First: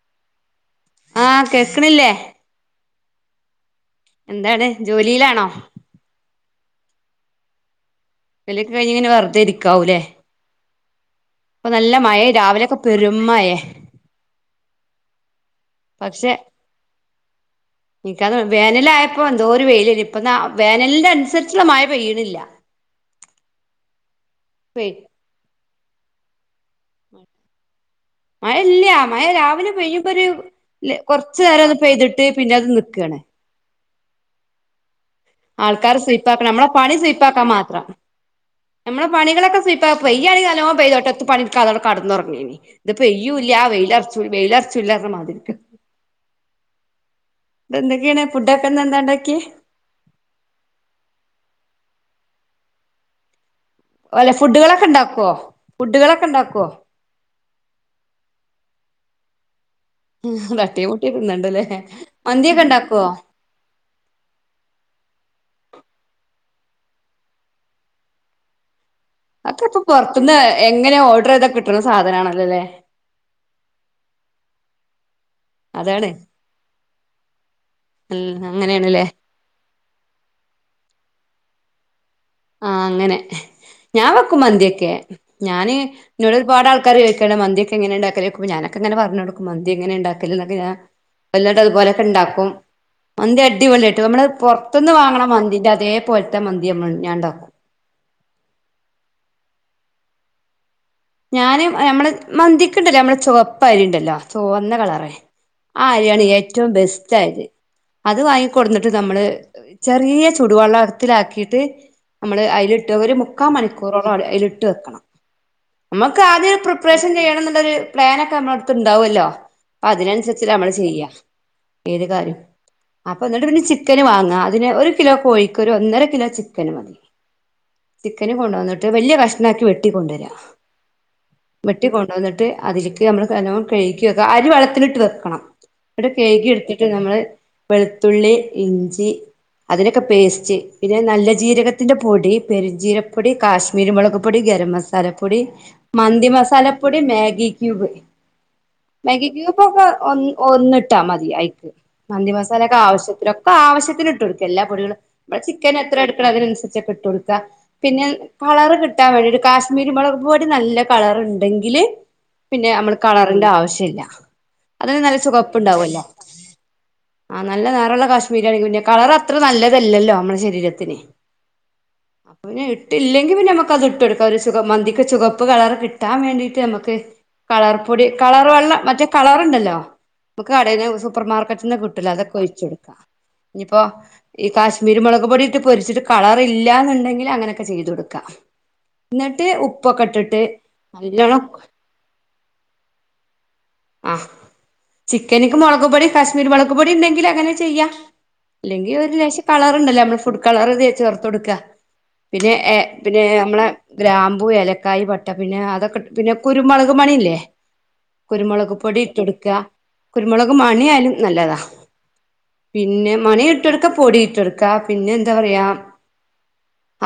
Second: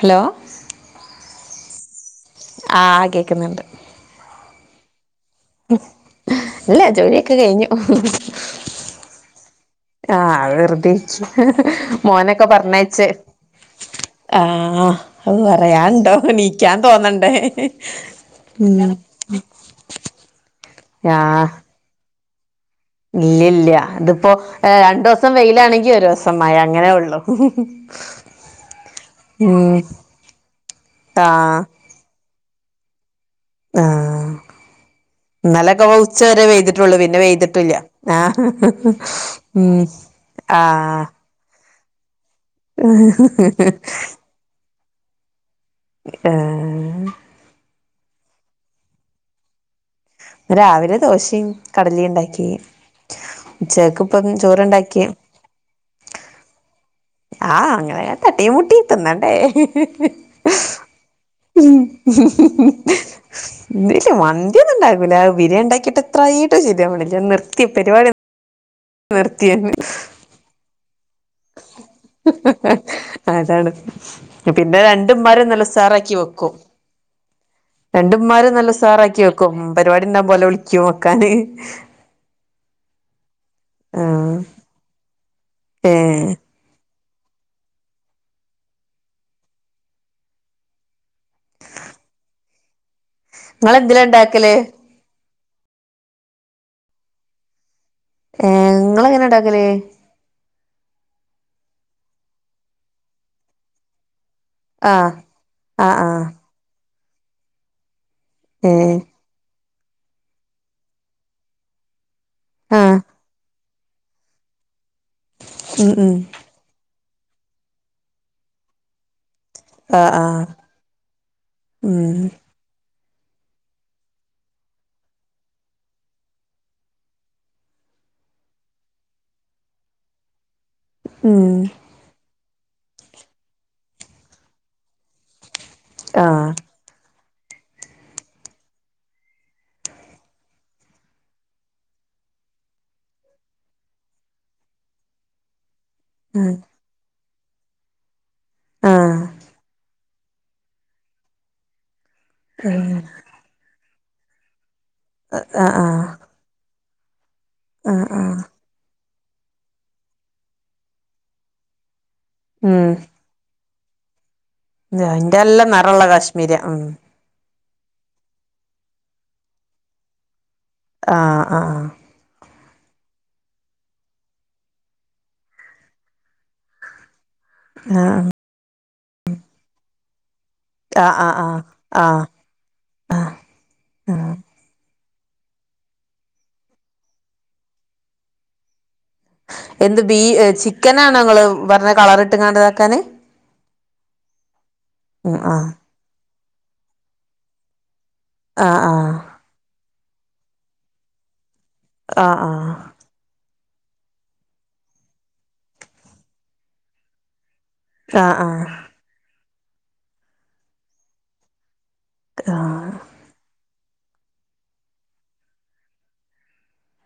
Hello ആഹ കേക്ണില്ലേ ആ കേക്കുന്ന്ണ്ട് ന്താണ് ജോലിയിലാ ഇല്ല ജോലിയൊക്കെ കഴിഞ്ഞു ജോലിയൊക്കെ കഴിഞ്ഞ് ഇങ്ങനെ വെറുതെരി ആഹ വെറുതെരിച്ച ഇപ്പൊ നല്ല മഴ മോനൊക്കെ രാവിലെയൊക്കെ പറഞ്ഞയച്ച് പെരും മഴേ ആഹ അത് പറയാന്ണ്ടോ പക്ഷെ നീക്കാൻ തോന്നണ്ടേ ഇപ്പം എന്തൊരു വെയിലേനി ഇപ്പാ വേനലിന്റെ അനുസരിച്ചുള്ള മഴ പെയ്യുന്നില്ല ഇല്ലല്ല ഇതിപ്പോ പെയ് രണ്ടു ദിവസം വെയിലാണെങ്കിൽ ഒരു ദിവസം മഴ അങ്ങനെ ഉള്ളു മഴ ഇല്ല മഴ രാവിലെ ഉം പെയ്യുമ്പൊ ഒരു കൊറച്ചു ആഹ് നേരം അത് പെയ്തിട്ട് പിന്നെ അത് നി ക്കണ് ആ ഇന്നലെക്കൊ ആൾക്കാര് ഉച്ചവരെ സ്വീപ്പാക്കണം നമ്മളെ പെയ്തി പണി ട്ടുള്ളു പിന്നെ സ്വീപ്പാക്കാൻ പെയ്തിട്ടുല്ല മാത്രം ആ നമ്മളെ പണികളൊക്കെ ഉം സ്വീപ്പാക്ക പെയ്യാണെങ്കിൽ നല്ലോം ആഹ് പെയ്യത്തോട്ടെ എത്തും പണി [unintelligible] കടന്നുറങ്ങിയീനി ഇത് പെയ്യൂല്ല ആ വെയിലറച്ചു വെയിലറച്ചുല്ലാ പറഞ്ഞ മാതിരി ആഹ ഇന്നട്ട് എന്തൊക്കെയാണ് ഫുഡൊക്കെന്ന എന്താണ്ടാക്കിയെ രാവിലെ ദോശയും കടലിണ്ടാക്കി അല്ലെ ഫുഡുകളൊക്കെ ഇണ്ടാക്കോ ഫുഡുകളൊക്കെ ഇണ്ടാക്കോ ആഹ് അങ്ങനെ തട്ടിയും മുട്ടി തിന്നണ്ടേ തട്ടിയും മൂട്ടി തിന്നണ്ടല്ലേ മന്തിയൊക്കെണ്ടാക്കുവോ മന്തിയൊന്നുണ്ടാക്കൂല ബിരിയാണ് ണ്ടാക്കിട്ട് എത്രയിട്ടും ശെരിയാവുന്നില്ല നിർത്തി പരിപാടി നി അക്കെ അപ്പൊ പുറത്തുന്ന് എങ്ങനെ ഓ അതാണ് പിന്നെ രണ്ട് രണ്ടുമ്മാരും നല്ല അതാണ് ഉസാറാക്കി വെക്കും രണ്ടുമ്മാരും നല്ല അങ്ങനെയാണല്ലേ ഉസാറാക്കി വെക്കും പരിപാടിണ്ടാവുമ്പോള്‍ ഓലെ വിളിക്കും വെക്കാന് ആഹ അങ്ങനെ ഞാൻ ആഹ് വെക്കും മന്തിയൊക്കെ ഞാന് ഏഹ് ഇന്നോട് ഒരുപാട് ആൾക്ക അക്കറിയോ ചോദിക്കണ് മന്തിയൊക്കെ എങ്ങനെ ഉണ്ടാക്കല് ചോയിക്കുമ്പോള്‍ ഞാനൊക്കെങ്ങെ പറഞ്ഞ്കൊടുക്കും മന്തി എങ്ങെണ്ടാക്കലൊക്കെ ഞാന വല്ലാണ്ട് അതുപോലൊക്കെണ്ടാക്കും മന്തി നിങ്ങളെന്തില അടിപൊളിയാട്ടോ നമ്മൾ ഉണ്ടാക്കല് പുറത്തിന്ന് വാങ്ങ്ണ മന്തിന്റെ അതെപോലത്തെ മന്തി ഞാൻണ്ടാക്കും ഏ ഇങ്ങളെങ്ങനെ ഇണ്ടാക്കൽ ഞാന്‍ നമ്മളെ മന്തിക്കണ്ടല്ലോ നമ്മളെ ചുവപ്പായിരിണ്ടല്ലോ ചോന്ന കളറേ ആഹ് ആ ആഹ് അരിയാണ് ആഹ് ഏറ്റവും ബെസ്റ്റ് ആയത് അത് വാങ്ങിക്കൊടുന്നിട്ട് ഏഹ് നമ്മള് ചെറിയ ചുടുവെള്ളത്തിലാക്കിട്ട് നമ്മള് അതിലിട്ട് ആഹ് ഒരു മുക്കാൽ മണിക്കൂറോളം അതിലിട്ട് വെക്കണം ഉം ഉം മ്മക്ക് ആദ്യം ഒരു പ്രിപ്പ ആഹ് ആഹ് അതിനനുസരിച്ചട്ടാ നമ്മള് ചെയ്യാ ഏത് ഉം കാര്യം അപ്പൊ എന്നിട്ട് പിന്നെ ചിക്കന് വാങ്ങാ അതിന് ഒരു കിലോ കോഴിക്ക് ഒരു ഒന്നര കിലോ ചിക്കന് മതി ചിക്കന് കൊണ്ടോന്നിട്ട് വലിയ കഷ്ണമാക്കി വെട്ടിക്കൊണ്ടുവരാ ഉം വെട്ടികൊണ്ട് വന്നിട്ട് അതിലേക്ക് നമ്മൾ നല്ലോം കഴുകി വെക്ക അരി വെള്ളത്തിലിട്ട് വെക്കണം ഇവിടെ ആഹ് കഴുകിയെടുത്തിട്ട് നമ്മൾ വെളുത്തുള്ളി ഇഞ്ചി അതിനൊക്കെ പേസ്റ്റ് പിന്നെ നല്ല ജീരകത്തിന്റെ പൊടി പെരിചീരകപ്പൊടി കാശ്മീരിമുളക് പൊടി ഗരം മസാലപ്പൊടി മന്തി മസാലപ്പൊടി മാഗി ഗി ഗ്യുബ് ആഹ് മാഗി ക്യൂബ് ഒക്കെ ഒ ഒന്നിട്ടാ മതി അയിക്ക് മന്തി മസാല ഒക്കെ ആഹ് ആവശ്യത്തിനൊക്കെ ആവശ്യത്തിന് ഇട്ട്കൊടുക്ക എല്ലാ പൊടികളും [unintelligible] ചിക്കൻ എത്ര ആഹ് എടുക്കണേ അതിനനുസരിച്ച് ഇട്ട്കൊടുക്കാ പിന്നെ ആഹ് ആഹ് കളർ കി കത്താൻ വേണ്ടി ഒരു കാശ്മീരി മുളക് പൊടി നല്ല കളറുണ്ടെങ്കിൽ പിന്നെ നമ്മൾ കളറിന്റെ ആവശ്യ അന്റെ എല്ലാം നിറള്ള കാശ്മീരിയ ഉം ആ നല്ല നറള്ള കാശ്മീരി ആണെങ്കിലും കളർ അത്ര നല്ലതല്ലല്ലോ നമ്മുടെ ശരീരത്ത് ആ ആ പിന്നെ ഇട്ടില്ലെങ്കിൽ പിന്നെ നമ്മുക്ക് അത് ഇട്ട് കൊടുക്കാം ഒരു മന്തിക്ക് ചുഖപ്പ് കളർ കിട്ടാൻ വേണ്ടീട്ട് നമുക്ക് കളർ പൊടി ആഹ് കളർ വെള്ളം മറ്റേ കളറുണ്ടല്ലോ നമുക്ക് കടയില് ആഹ് സൂപ്പർ ആഹ് ആഹ് ആഹ് മാർക്കറ്റിന്ന് കിട്ടുല്ല ആഹ് അതൊക്കെ ഒഴിച്ച് കൊടുക്കാം ആഹ് ഇനിയിപ്പോ ആഹ് ഈ കാശ്മീരിമുള ക് പൊടി ഇട്ട് പൊരിച്ചിട്ട് കളറില്ലാന്നുണ്ടെങ്കിൽ അങ്ങനെയൊക്കെ ചെയ്തു കൊടുക്കാം എന്നിട്ട് എന്ത് ഉപ്പൊക്കെ ബീ ഇട്ടിട്ട് ചിക്കനാണോ ഇങ്ങള് നല്ലോണം പറഞ്ഞ കളർ ഇട്ട്ങ്ങണ്ടതാക്കാന് ആഹ് ചിക്കനിക്ക് ആഹ് മുളകുപൊടി കാശ്മീരി മുളകുപൊടി ഉണ്ടെങ്കിൽ അങ്ങനെ ചെയ്യാ ആഹ് അല്ലെങ്കിൽ ഒരു ലേശം കളറുണ്ടല്ലേ നമ്മള് ഫുഡ് കളർ ഇതി ചേർത്ത് കൊടുക്കാ ആഹ് പിന്നെ എ ആഹ് പിന്നെ നമ്മള ഗ്രാമ്പൂ ഏല ക്കായി വട്ട പിന്നെ അതൊക്കെ ഇട്ട് പിന്നെ കുരുമുളക് മണില്ലേ ആഹ് ആഹ് കുരുമുളക് പൊടി ഇട്ടൊടുക്ക കുരുമുളക് മണിയാലും നല്ലതാ പിന്നെ മണി ഇട്ടൊടുക്ക പൊടിഇട്ടൊടുക്കാ പിന്നെ എന്താ പറയാ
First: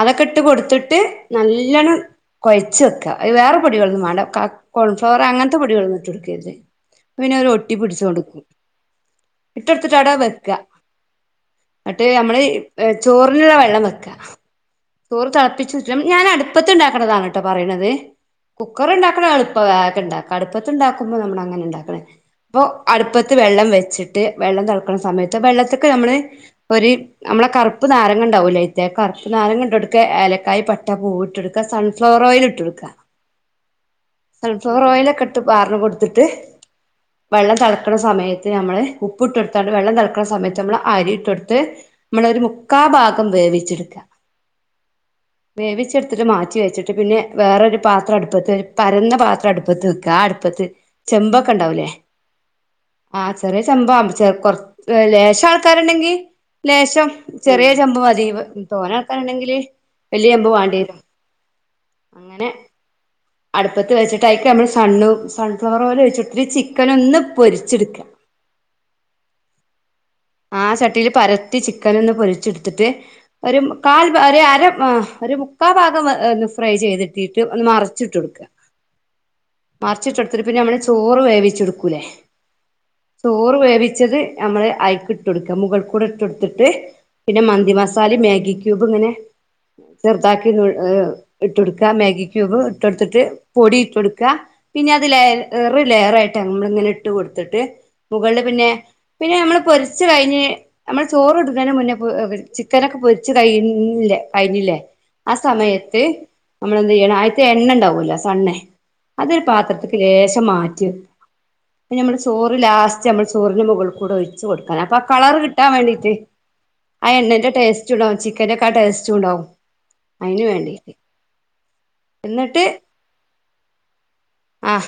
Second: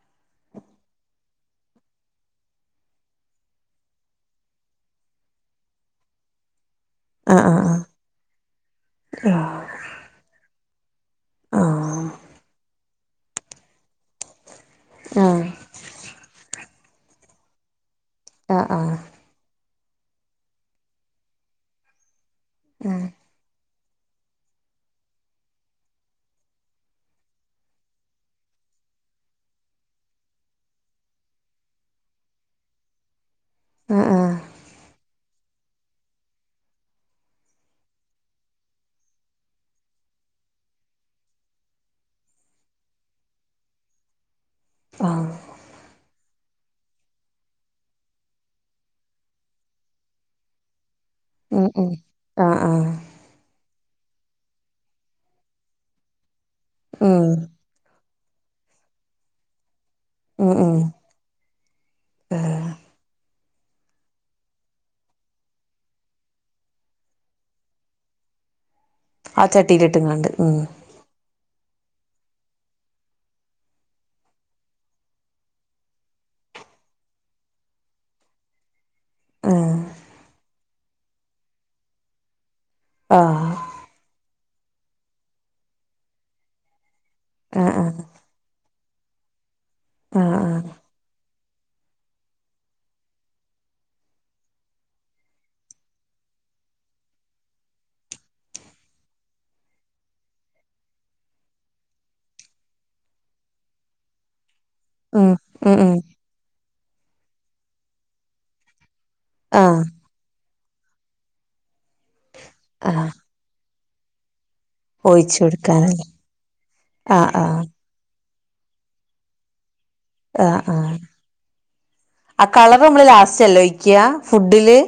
അതൊക്കെ ഇട്ട് കൊടുത്തിട്ട് നല്ലോണ്ണം കൊഴച്ച് വെക്കാ അത് വേറെ പൊടികളൊന്നും വേണ്ട ക കോൺഫ്ലവർ അങ്ങനത്തെ പൊടികളൊന്നും ഇട്ടൊടുക്കരുത് ആഹ് ആഹ് പിന്നെ ആഹ് ആഹ് ആഹ് ആഹ് ആഹ് ആഹ് ഒരു ആഹ് ഒട്ടി പിടിച്ചോണ്ട്ടുക്കും ഇട്ടൊടുത്തിട്ട് അവിടെ വെക്ക നട്ട് നമ്മള് ചോറിനുള്ള വെള്ളം വെക്കാ തോറ് തിളപ്പിച്ചുറ്റും ഞാൻ അടുപ്പത്ത് ഉണ്ടാക്കണതാണ് എട്ടോ പറയണത് കുക്കറുണ്ടാക്കണെളു [unintelligible] ഉണ്ടാക്ക അടുപ്പത്ത് ഉണ്ടാക്കുമ്പോ നമ്മൾ അങ്ങനെ ഉണ്ടാക്കണെ അപ്പൊ അടുപ്പത്ത് വെള്ളം വെ വെച്ചിട്ട് വെള്ളം തെളക്കണ സമയത്ത് വെള്ളത്തിക്ക്‌ നമ്മള് ഒരു നമ്മളെ കറുപ്പ് നാരങ്ങ ഉണ്ടാവൂലേ [unintelligible] കറുപ്പ്നാരങ്ങ ഇട്ടൊടുക്ക ഏലക്കായായി പട്ട പൂവ് ഇട്ടൊടുക്ക സൺ സൺഫ്ലവർ ഓയിൽ ഇട്ടൊടുക്ക ആഹ് ആഹ് ആഹ് സൺഫ്ലവർ ഓയിയില ഒക്കെ ഇട്ട് പാർന്ന് കൊടുത്തിട്ട് വെള്ളം തിളക്കണ സമയത്ത് നമ്മള് ഉപ്പ് ഇട്ടൊടുത്താല് വെള്ളം തിളക്കണ സമയത്ത് നമ്മള് അരി ഇട്ട്കൊടുത്ത് നമ്മളൊരു മുക്കാ ഭാഗം വേവിച്ചെട്ക്ക ആഹ് വേവിച്ചെട്ത്തിട്ട് മാറ്റി വെച്ചിട്ട് ട്ട് പിനേ വേറൊരു പാത്രം അടുപ്പത്ത് പരന്ന പാത്രം അടുപ്പത്ത് വെക്കാ ആ അട്പ്പത്ത് ചെമ്പൊക്കെ ഉം ഉണ്ടാവൂല്ലേ ഉം ആഹ് ആഹ് ആ ചെറിയ ചെമ്പാ ചേർ കൊർ ലേശം ആൾക്കാര്ണ്ടെങ്കി ലേശം ഉം ചെറിയ ചെമ്പ് മതി തോന ആൾക്കാര്ണ്ടെങ്കില് വെല്ല്യ ചെമ്പ് വാണ്ടി വരും അങ്ങനെ ആഹ് അടുപ്പത്ത് വെച്ചിട്ടയ്ക്കമ്മള് സണ്ണു സൺഫ്ലവർ ഓയില് ഒയ്ച്ച് ട്ട് ത് ചിക്കനൊന്ന് പൊരിച്ച്ട്ക്ക ആ ചട്ടിയിലിട്ടുംങ്ങാണ്ട് ഉം ട്ട് ചിക്കനൊന്ന് പൊരിച്ചെടുത്തിട്ട് ഒരു കാൽ വ ഒരു അര വാ ഒരു മുക്കാ ഭാഗം വെ ഫ്രൈ ചെയ്തിട്ടീട്ട് ഒന്ന് മറിച്ചിട്ടൊട്ക്കാ ആഹ് മറിച്ചിട്ടൊടുത്തിട്ട് പിന്നെ നമ്മള് ചോറ് വേവിച്ചെടുക്കൂലേ ആഹ് ചോറ് വേവിച്ചത് നമ്മള് അയ് ‌ ഇട്ടൊട്ക്ക മുഗൾകൂടെ ഇട്ടോട്ത്ത്ട്ട് പിന്നെ ആഹ് മന്തി ആഹ് മസാലേം മാഗി ക്യൂബ് ഇങ്ങനെ ആഹ് ആഹ് ചെറുതാക്കിന്നുൾ ഏ ഇട്ടൊട്ക്കാ മാഗി ക്യൂബ് ഇട്ടൊട് ത്തിട്ട് പൊടി ഇട്ടൊഡ്ക്കാ പിനത് ലെയ്റ് ലെയറായിട്ടാ നമ്മള് ഇങ്ങനെ ഇട്ട് കൊട് ത്ത്ട്ട് മുഖൾല് പിനെ പിനെ നമ്മള് പൊരി പൊരിച്ച് കഴിഞ്ഞ് നമ്മള് ചോറ് ഇടുന്നേന് മുന്നേ പോ ചിക്കനൊക്കെ പൊരിച്ച് കഴിഞ്ഞില്ലേ കഴിഞ്ഞില്ലേ ആ ഉം ഉം ഉം സമയത്ത് നമ്മളെന്തെയ്യണം അയ്ത്തെ എണ്ണ ഇണ്ടാവോലൊ സണ്ണ് അതൊരു ആഹ് പാത്രത്ത്ക്ക് ലേശം മാറ്റി ചോറ് ലാസ്റ്റ് ആഹ് നമ്മൾ ചോറിന് മുകൾ കൂടെ ഒഴിച്ച് കൊടു ക്കാനാ അപ്പ ഒഴിച്ചു കളറ് കിട്ടാൻ കൊടുക്കാനല്ലേ വേണ്ടീട്ട് ആ ആഹ് എണ്ണന്റെ ആഹ് ട്ടേസ്റ്റ് ഇടോ ചിക്ക - ചിക്കനൊക്കെ ആ ടേസ്റ്റുണ്ടാവും അയ്ന് ആഹ് വേണ്ടിട്ട് ആഹ് ആ എന്നിട്ട് കളർ നമ്മള് ലാസ്റ്റല്ലേ ഒഴിക്ക്യാ ഫുഡില്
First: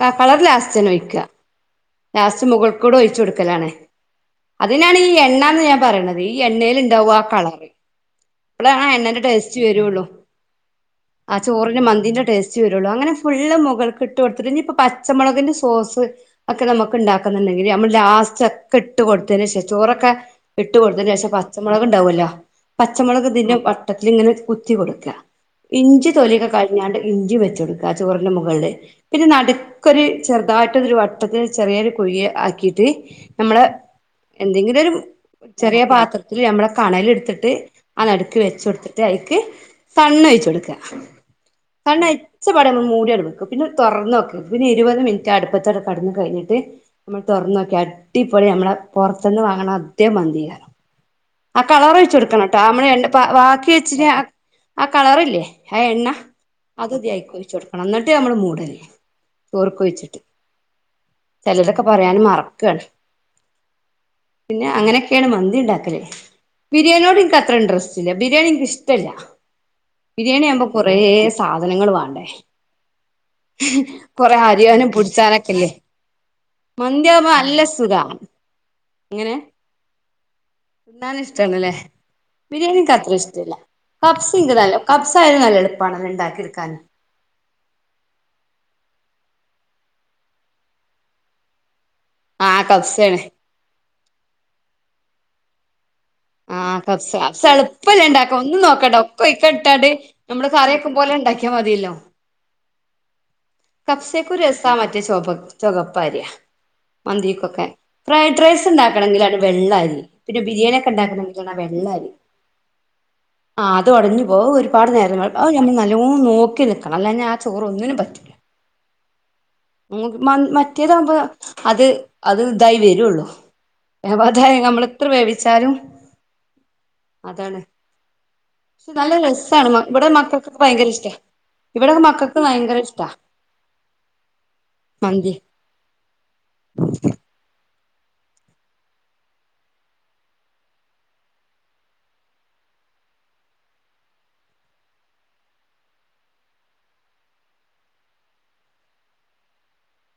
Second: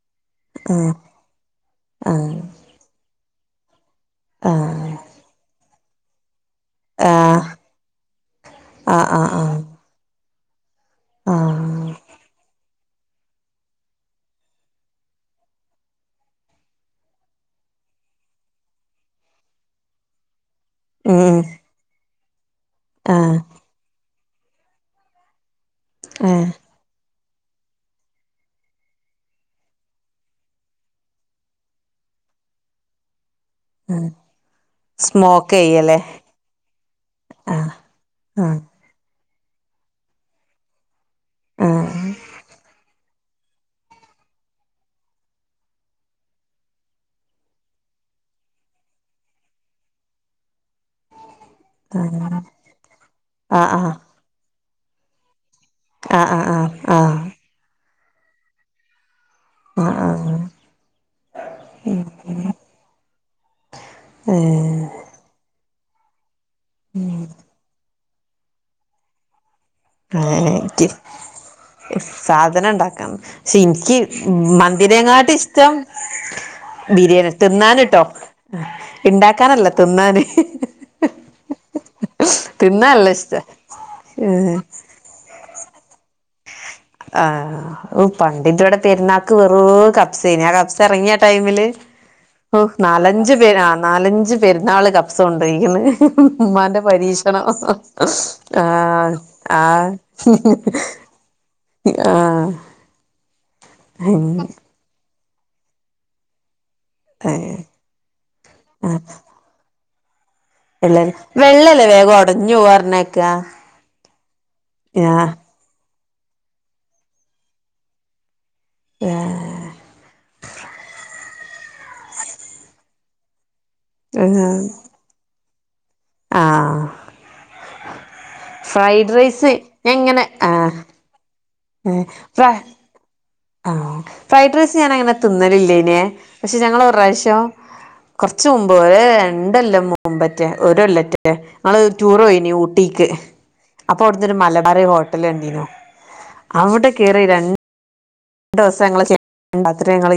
കാ കളർ ആഹ് ലാസ്റ്റെനൊയ്ക്കാ ആഹ് ലാസ്റ്റ് മുകൾക്കൂടൊയ്ച്ചൊട് ക്കലാണ് ആഹ് അതിനാണ് ഈ എണ്ണാന്ന് ഞാൻ പറയണത് ഈ എണ്ണേല്ണ്ടാവും ആ ആഹ് കളറ് പ്പളാ ആ എണ്ണന്റെ ആഹ് ആഹ് ട്ടേസ്റ്റ് വെരൊള്ളൂ ആ ആഹ് ചോറിന് ആഹ് മന്തിന്റെ ടേസ്റ്റ് വരു വരൂള്ളൂ അങ്ങനെ ഫുള്ള് മുകൾക്ക് ഇട്ട് കൊട്തിട്ട് ഇനി ഇപ്പൊ പച്ചമുളകിന്റെ സോസ് ഒക്കെ ന്നമുക്ക് ഉണ്ടാക്കുന്നുണ്ടെങ്കില് ഞമ്മള് ലാസ്റ്റ് - ഇട്ട് കൊടുത്തന് ശേഷം ചോറൊക്കെ ഇട്ട് കൊടുത്തന് ശേഷം ഉം പച്ചമുളക് ണ്ടാവല്ലോ- ആഹ് പച്ചമുളക്തിന്നെ വട്ടത്തി ഇങ്ങനെ കുത്തി കൊടുക്ക ഇഞ്ചി തൊലിയൊക്കെ ആഹ് കളഞ്ഞാണ്ട്. ഇഞ്ചി വെച്ചടുക്കുക ആ ചോറിന്റെ മുകളില് പിന്നെ നടുക്കൊരു ചെറുതായിട്ട് ഒരു വട്ടത്തിന് ചെറിയ -ചെറിയൊരു കുയി ആക്കിട്ട് നമ്മള ആഹ് എന്തെങ്കിലും ഒരു- സ്മോക്ക് ചെറിയ ചെയ്യല്ലേ പാത്രത്തിൽ ഞമ്മളെ കണലെടുത്തിട്ട് ആഹ് അ നടുക്ക് ആഹ് വെച്ച കൊടുത്തിട്ട് അ- തണ്ണഴച്ച കൊടുക്ക ആഹ് തണ്ണഴച്ച പട നൾ മൂടിയടടുക്ക- പിന്നെ തുറന്ന നോക്കി പിന്നെ ഇരുപത് മിനിറ്റ് അടുപ്പത്തെടെ കടന്നു കഴിഞ്ഞിട്ട് നമ്മൾ തുറന്ന നോക്ക- അടിപൊളി നമ്മളെ പുറത്തുന്ന് വാങ്ങണം അതെ മന്തി അയക്കാരം. ആ കളർ വച്ച കൊടുക്കണംട്ടോമ്മള് എ ബാക്കി ആഹ് വെച്ചി ആഹ് ആ കളർല്ലേ? ഹ എണ്ണ ആഹ് ആഹ് അത് ആഹ് അയിക്കോഴിച്ച കൊടുക്കണം എന്നിട്ട് നമ്മുടെ മൂടല്ലേ ർക്ക് ആഹ് വച്ചിട്ട് ആഹ് ചിലതൊക്കെ പറയാനും മറക്കാണ്. പിന്നെ ഏഹ് അങ്ങനെയൊക്കെയാണ് മന്തി ഉണ്ടാക്കലേ ബിരിയാണിയോട്നക്ക് അത്ര ഇന്ട്രെസ്റ് - ബിരിയാണി നിക് ഇഷ്ടല്ല. ആ ബിരിയാണി ആകുമ്പോ എനിക്ക് കൊറേ സാധനങ്ങൾ വേണ്ടേ സാധന ഉണ്ടാക്കാം പക്ഷെ എനിക്ക് കൊറെ മ - അരിയാനും ബരിങ്ങാട്ട പുടിച്ചാനൊക്കെല്ലേ ഇഷ്ടം ബിരിയാണി മന്തിയാവുമ്പോ നല്ല തിന്നാന് സുഖാ ട്ടൊ. ഇങ്ങനെ ഉണ്ടാക്കാനല്ല തിന്നാന്. തിന്നാൻ ഇഷ്ടാണല്ലേ ബിരിയാണി തിന്ന നല്ല ഇഷ്ട. കബ്സയത് നല്ല എളുപ്പമാണ് അത് ണ്ടാക്കിയെടുക്കാൻ. ആ പണ്ടിട്ട ഇവിടെ പെരുന്നാക്ക് വെറു കബ്സേനി ആ കബ്സ ഇറങ്ങിയ ടൈമില്- ആഹ് കബ്സേണ് നാലഞ്ചു പേര് ആ നാലഞ്ചു പേരുന്ന ആള് കപ്സ കൊണ്ടിരിക്കുന്നു. ആഹ് ഉമ്മാന്റെ കബ്സ കബ്സ പരീക്ഷണം എളുപ്പല്ലേ ഇണ്ടാക്കാൻ ഒന്നും ആ നോക്കണ്ട ഒക്കെ അയ്ക്കട്ടാണ്ട് ആ- നമ്മള് കറിവെക്കും പോലെ ഇണ്ടാക്കിയാ ആ കബ്സക്കു രസാ മറ്റേ ച ചുകപ്പാരിയ- ഏഹ് മന്തിക്കൊക്കെ ഫ്രൈഡ് റൈസ് ആഹ് ണ്ടാക്കണെങ്കിൽ അ വെള്ളരി. പിന്നെ ബിരിയാണി ഒക്കെ വെള്ളരി ഉണ്ടാക്കുന്നണ വെള്ളല്ലേ വെള്ളരി വേഗം ഒടഞ്ഞു പോവാ പറഞ്ഞേക്കാ ആ അത് ഉടഞ്ഞു. അപ്പ ഒരുപാട് നേരം അ ഞമ്മൾ നല്ലോ നോക്കി നിക്കണം അന്നെ ആ ചോറ് ഒന്നിനും പറ്റൂല്ല. ഇങ്ങക്ക് മൻ മറ്റേതാവുമ്പോ അത് അത് ഇതായി വരുള്ളു അതായ ആഹ് നമ്മള എത്ര വേവിച്ചാലും ആഹ് അതാണ്. ക്ഷെ ഫ്രൈഡ് നല്ല റൈസ് രസണ് ഞാൻ ഇവിടെ ഇങ്ങനെ ആ മക്കക്കൊക്കെ ഭയങ്കര ഇഷ്ടാ ഇവിടെ മക്കക്ക് ഫ്ര ഭയങ്കര ഇഷ്ട. ആ ഫ്രൈഡ് റൈസ് ഞാൻ അങ്ങനെ മന്തി തിന്നലില്ലേനെ പക്ഷെ ഞങ്ങള് ഒരു പ്രാവശ്യോ- കൊർച്ച് മുമ്പ് ഒര് രണ്ടെല്ലാം മുമ്പറ്റാ ഒരല്ലറ്റോ ഞങ്ങള് ടൂർ പോയിനി ഊട്ടീക്ക്- അപ്പൊ അവിടുന്ന് ഒരു മലബാറെ ഹോട്ടല് കണ്ടീനു അവിടെ കേറി രണ്ട്- ണ്ടേസ ഞങ്ങള് [unintelligible] അത്രങ്ങള്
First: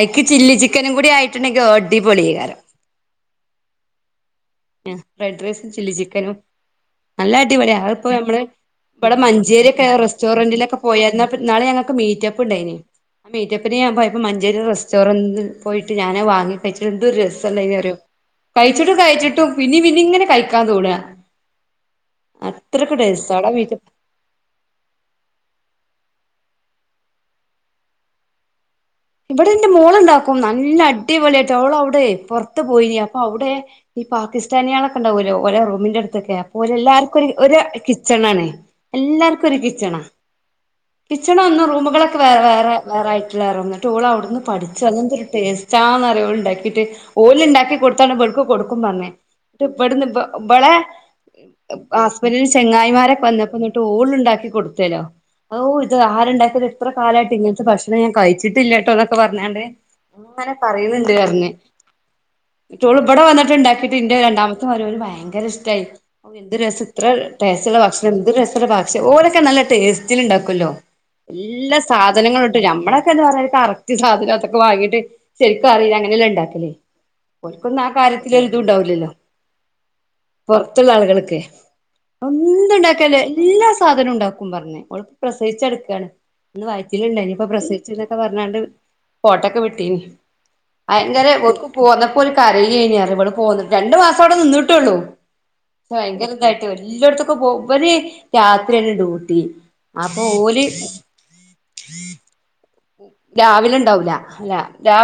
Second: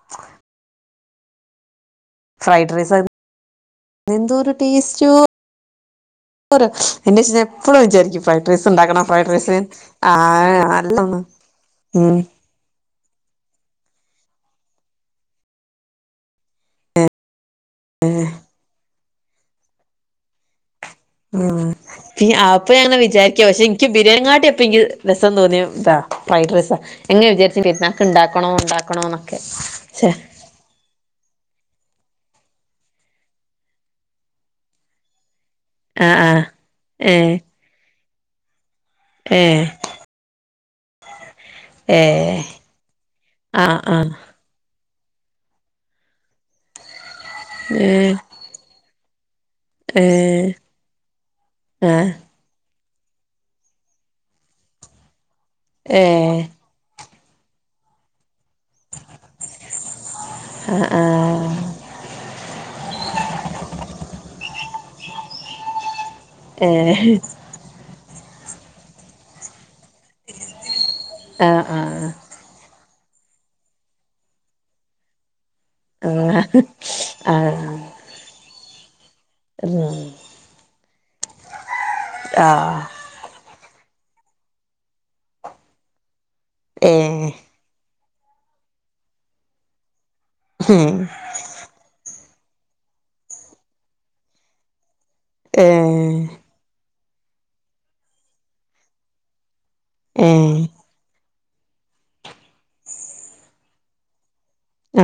ഐക്ക് ചില്ലി ചിക്കനും കൂടി ആയിട്ടുണ്ടെങ്കി അടിപൊളീകാരം. എന്തൊരു അ ഫൈഡ്രൈസുംചില്ലി ചിക്കനും- എന്റെ നല്ല അച്ഛൻ അടിപൊളിയാ എപ്പഴും അതിപ്പൊ വിചാരിക്കും നമ്മള് ഫ്രൈഡ് റൈസ് ഉണ്ടാക്കണം ഇവിടെ ഫ്രൈഡ് റൈസ് മഞ്ചേരിയൊക്കെ ആ റെസ്റ്റോറന്റിലൊക്കെ നല്ലൊന്ന് പോയര്ന്നാ പിന്നെ ഇന്നാള് ഞമ്മക്ക് ഉം മീറ്റപ്പ്ണ്ടായിനി. ആ മീറ്റപ്പിന് ഞാൻ പോയപ്പോ മഞ്ചേരി റെസ്റ്റോറന്റി പോയിട്ട് ഞാനത് വാങ്ങി കഴിച്ചിട്ട് എന്തരു രസണ്ടായിന് അറിയോ. കഴിച്ചിട്ടും കഴിച്ചിട്ടും പിന്നിം പിന്നിം ഇങ്ങനെ കഴിക്കാൻ തോണ്അ. ആ പി അപ്പൊ ഞാൻ അങ്ങനെ ടേസ്റ്റാ വിചാരിക്കുവ അവിടെ പക്ഷെ എനിക്ക് മീറ്റപ്പ് ബിരിയാനിങ്ങാട്ടി എപ്പ എനിക്ക് രസം തോന്നിയ- ഇതാ ഫ്രൈഡ്രൈസാ ങ്ങനെ വിചാര്ച്ച് പരുന്നാക്ക് ഇണ്ടാക്കണോ ഇണ്ടാ ഇവിടെ എന്റെ മോളുണ്ടാക്കും നല്ല അടിപൊളിയാ യിട്ട്. ഓള് അവിടെ പുറത്ത് പോയിനി അപ്പൊ അവിടെ ഈ പാകിസ്ഥാനി യാളൊക്കെ ഇണ്ടാവുഅല്ലോ ഓലെ റൂമിന്റെ ആഹ് അടുത്തൊക്കെ ആഹ് ഓരെല്ലാർക്കും ഒരു ഏഹ് ഒരു കിച്ചണാണ്. എല്ലാർക്കും ഒരു കിച്ചണാ പച്ചണ ഒന്ന് ഏഹ് റൂമുകളൊക്കെ വേ ഏഹ് വേറെ വേറെ ആയിട്ടുള്ള റൂം ആഹ് ആഹ് എൻട്ടോളവ്ടുന്ന് പഠി ച്ച്. എന്ത് ടേസ്റ്റാന്നറിയോ ഓള്ണ്ടാക്കിട്ട്. ഓല്ണ്ടാക്കി ഏഹ് കൊടുത്താണ് ഇബാൾക്കും കൊടുക്കും പറഞ്ഞ്. ഇബട്ന്നിപ്പൊ ഏഹ് ഇബളെ ആഹ് ഹസ്ബന്റിന്റെ ചെങ്ങായി മാരൊക്കെ വന്നപ്പൊ എന്നിട്ട് ഓള് ഉണ്ടാക്കി കൊടുത്തേലോ ഇത് ഏഹ് ആരുണ്ടാക്കിയതാ ഇത്ര കാലായിട്ട് ഇങ്ങൻത്തെ ഭക്ഷണം ഞാൻ കഴിച് ട്ടില്ല ട്ടോ എന്നൊക്കെ പറഞ്ഞാണ്ട് ഇങ്ങനെ ആഹ് പറയുന്നുണ്ട് ആഹ് പർഞ്ഞ്. ന്നിട്ടോള്ബ്ടെ വന്നിട്ട് ഇണ്ടാക്കിട്ട് ഇന്റെ രണ്ടാമത് തോരോര് ഭയങ്കര ഇഷ്ടായി ഔ എന്ത് രസം ഇത്ര ഏഹ് ടേസ്റ്റ് ഉള്ള ഭക്ഷണം എന്ത് രസ ഭക്ഷ ഓരൊക്കെ നല്ല ടേസ്റ്റില് ഉണ്ടാക്കുഅല്ലോ, ആഹ് എല്ലാ ആഹ് സാധനങ്ങളും ഇട്ട് ഞമ്മളെ എന്ത പറ കറക്റ്റ് സാധനത്തൊക്കെ വാങ്ങിട്ട് ശരിക്കും അറിയില്ല അങ്ങനെല്ലെ ആഹ് ഇണ്ടാക്കലാ ആഹ് ഓൽക്കൊന്നും ആ കാര്യത്തിൽ ഒരിതുണ്ടാവില്ലല്ലോ [unintelligible] മറ്റുള്ള ആളുകൾക്ക്. എന്ത് ആഹ് ഇണ്ടാക്ക്യാലും എല്ലാ സാ സാധനനും ഉണ്ടാക്കും പറഞ്ഞ്. ഓള് പ്രസവിച്ചട്ക്കാണ് ഒന്ന് ഏഹ് വയ്റ്റ്ല്ണ്ടായിനി ഇപ്പം പ്രസ വിച്ച്ന്നൊക്കെ പറഞ്ഞാണ്ട് ഫോട്ടൊക്കെ വിട്ടീനി ഭയങ്കര ഓൽക്ക് പോന്ന പ്പോല് കരയേനി പറ്യ ഇവള് പോന്ന്ട്ട് രണ്ടു മാസവിടെ നിന്നിട്ടുള്ളൂ. ഏഹ് ഭയങ്കര ഇതായിട്ട് എല്ലോട്ത്ത്ക്കു പോവും ഇവല് രാത്രിയാണ് ഡ്യൂട്ടി അപ്പൊ ഏഹ് ഓല് രാവിലെ ഇണ്ടാവൂല അല്ല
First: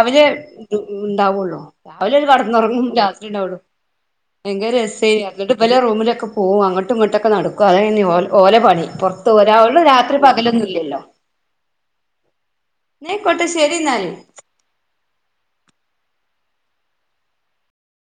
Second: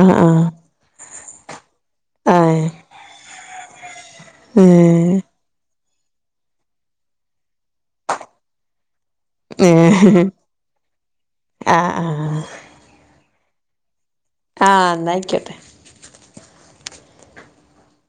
ആഹ് ആഹ് ടും ഉണ്ടാവുള്ളൂ. രാവിലെ ഓല് ആഹ് കടന്നുറങ്ങും രാത്രി ഉണ്ടാവുള്ളൂ ഭയങ്കര ഏഹ് രസായിന് എന്നിട്ട് ഇവലെ റൂമിലൊക്കെ പോവും അങ്ങോട്ടും ഇങ്ങോട്ടൊക്കെ നടക്കും അതായിനി ഓൽ ഓലെ പണി പുറത്ത്പോവ രാവുള്ളൂ രാത്രി ഏഹ് പകലൊന്നുംല്ലല്ലോ ആഹ് ആഹ് ന്ന അയ്ക്കോട്ടെ ശരി ന്നാല് ആഹ് എന്നായിക്കോട്ടെ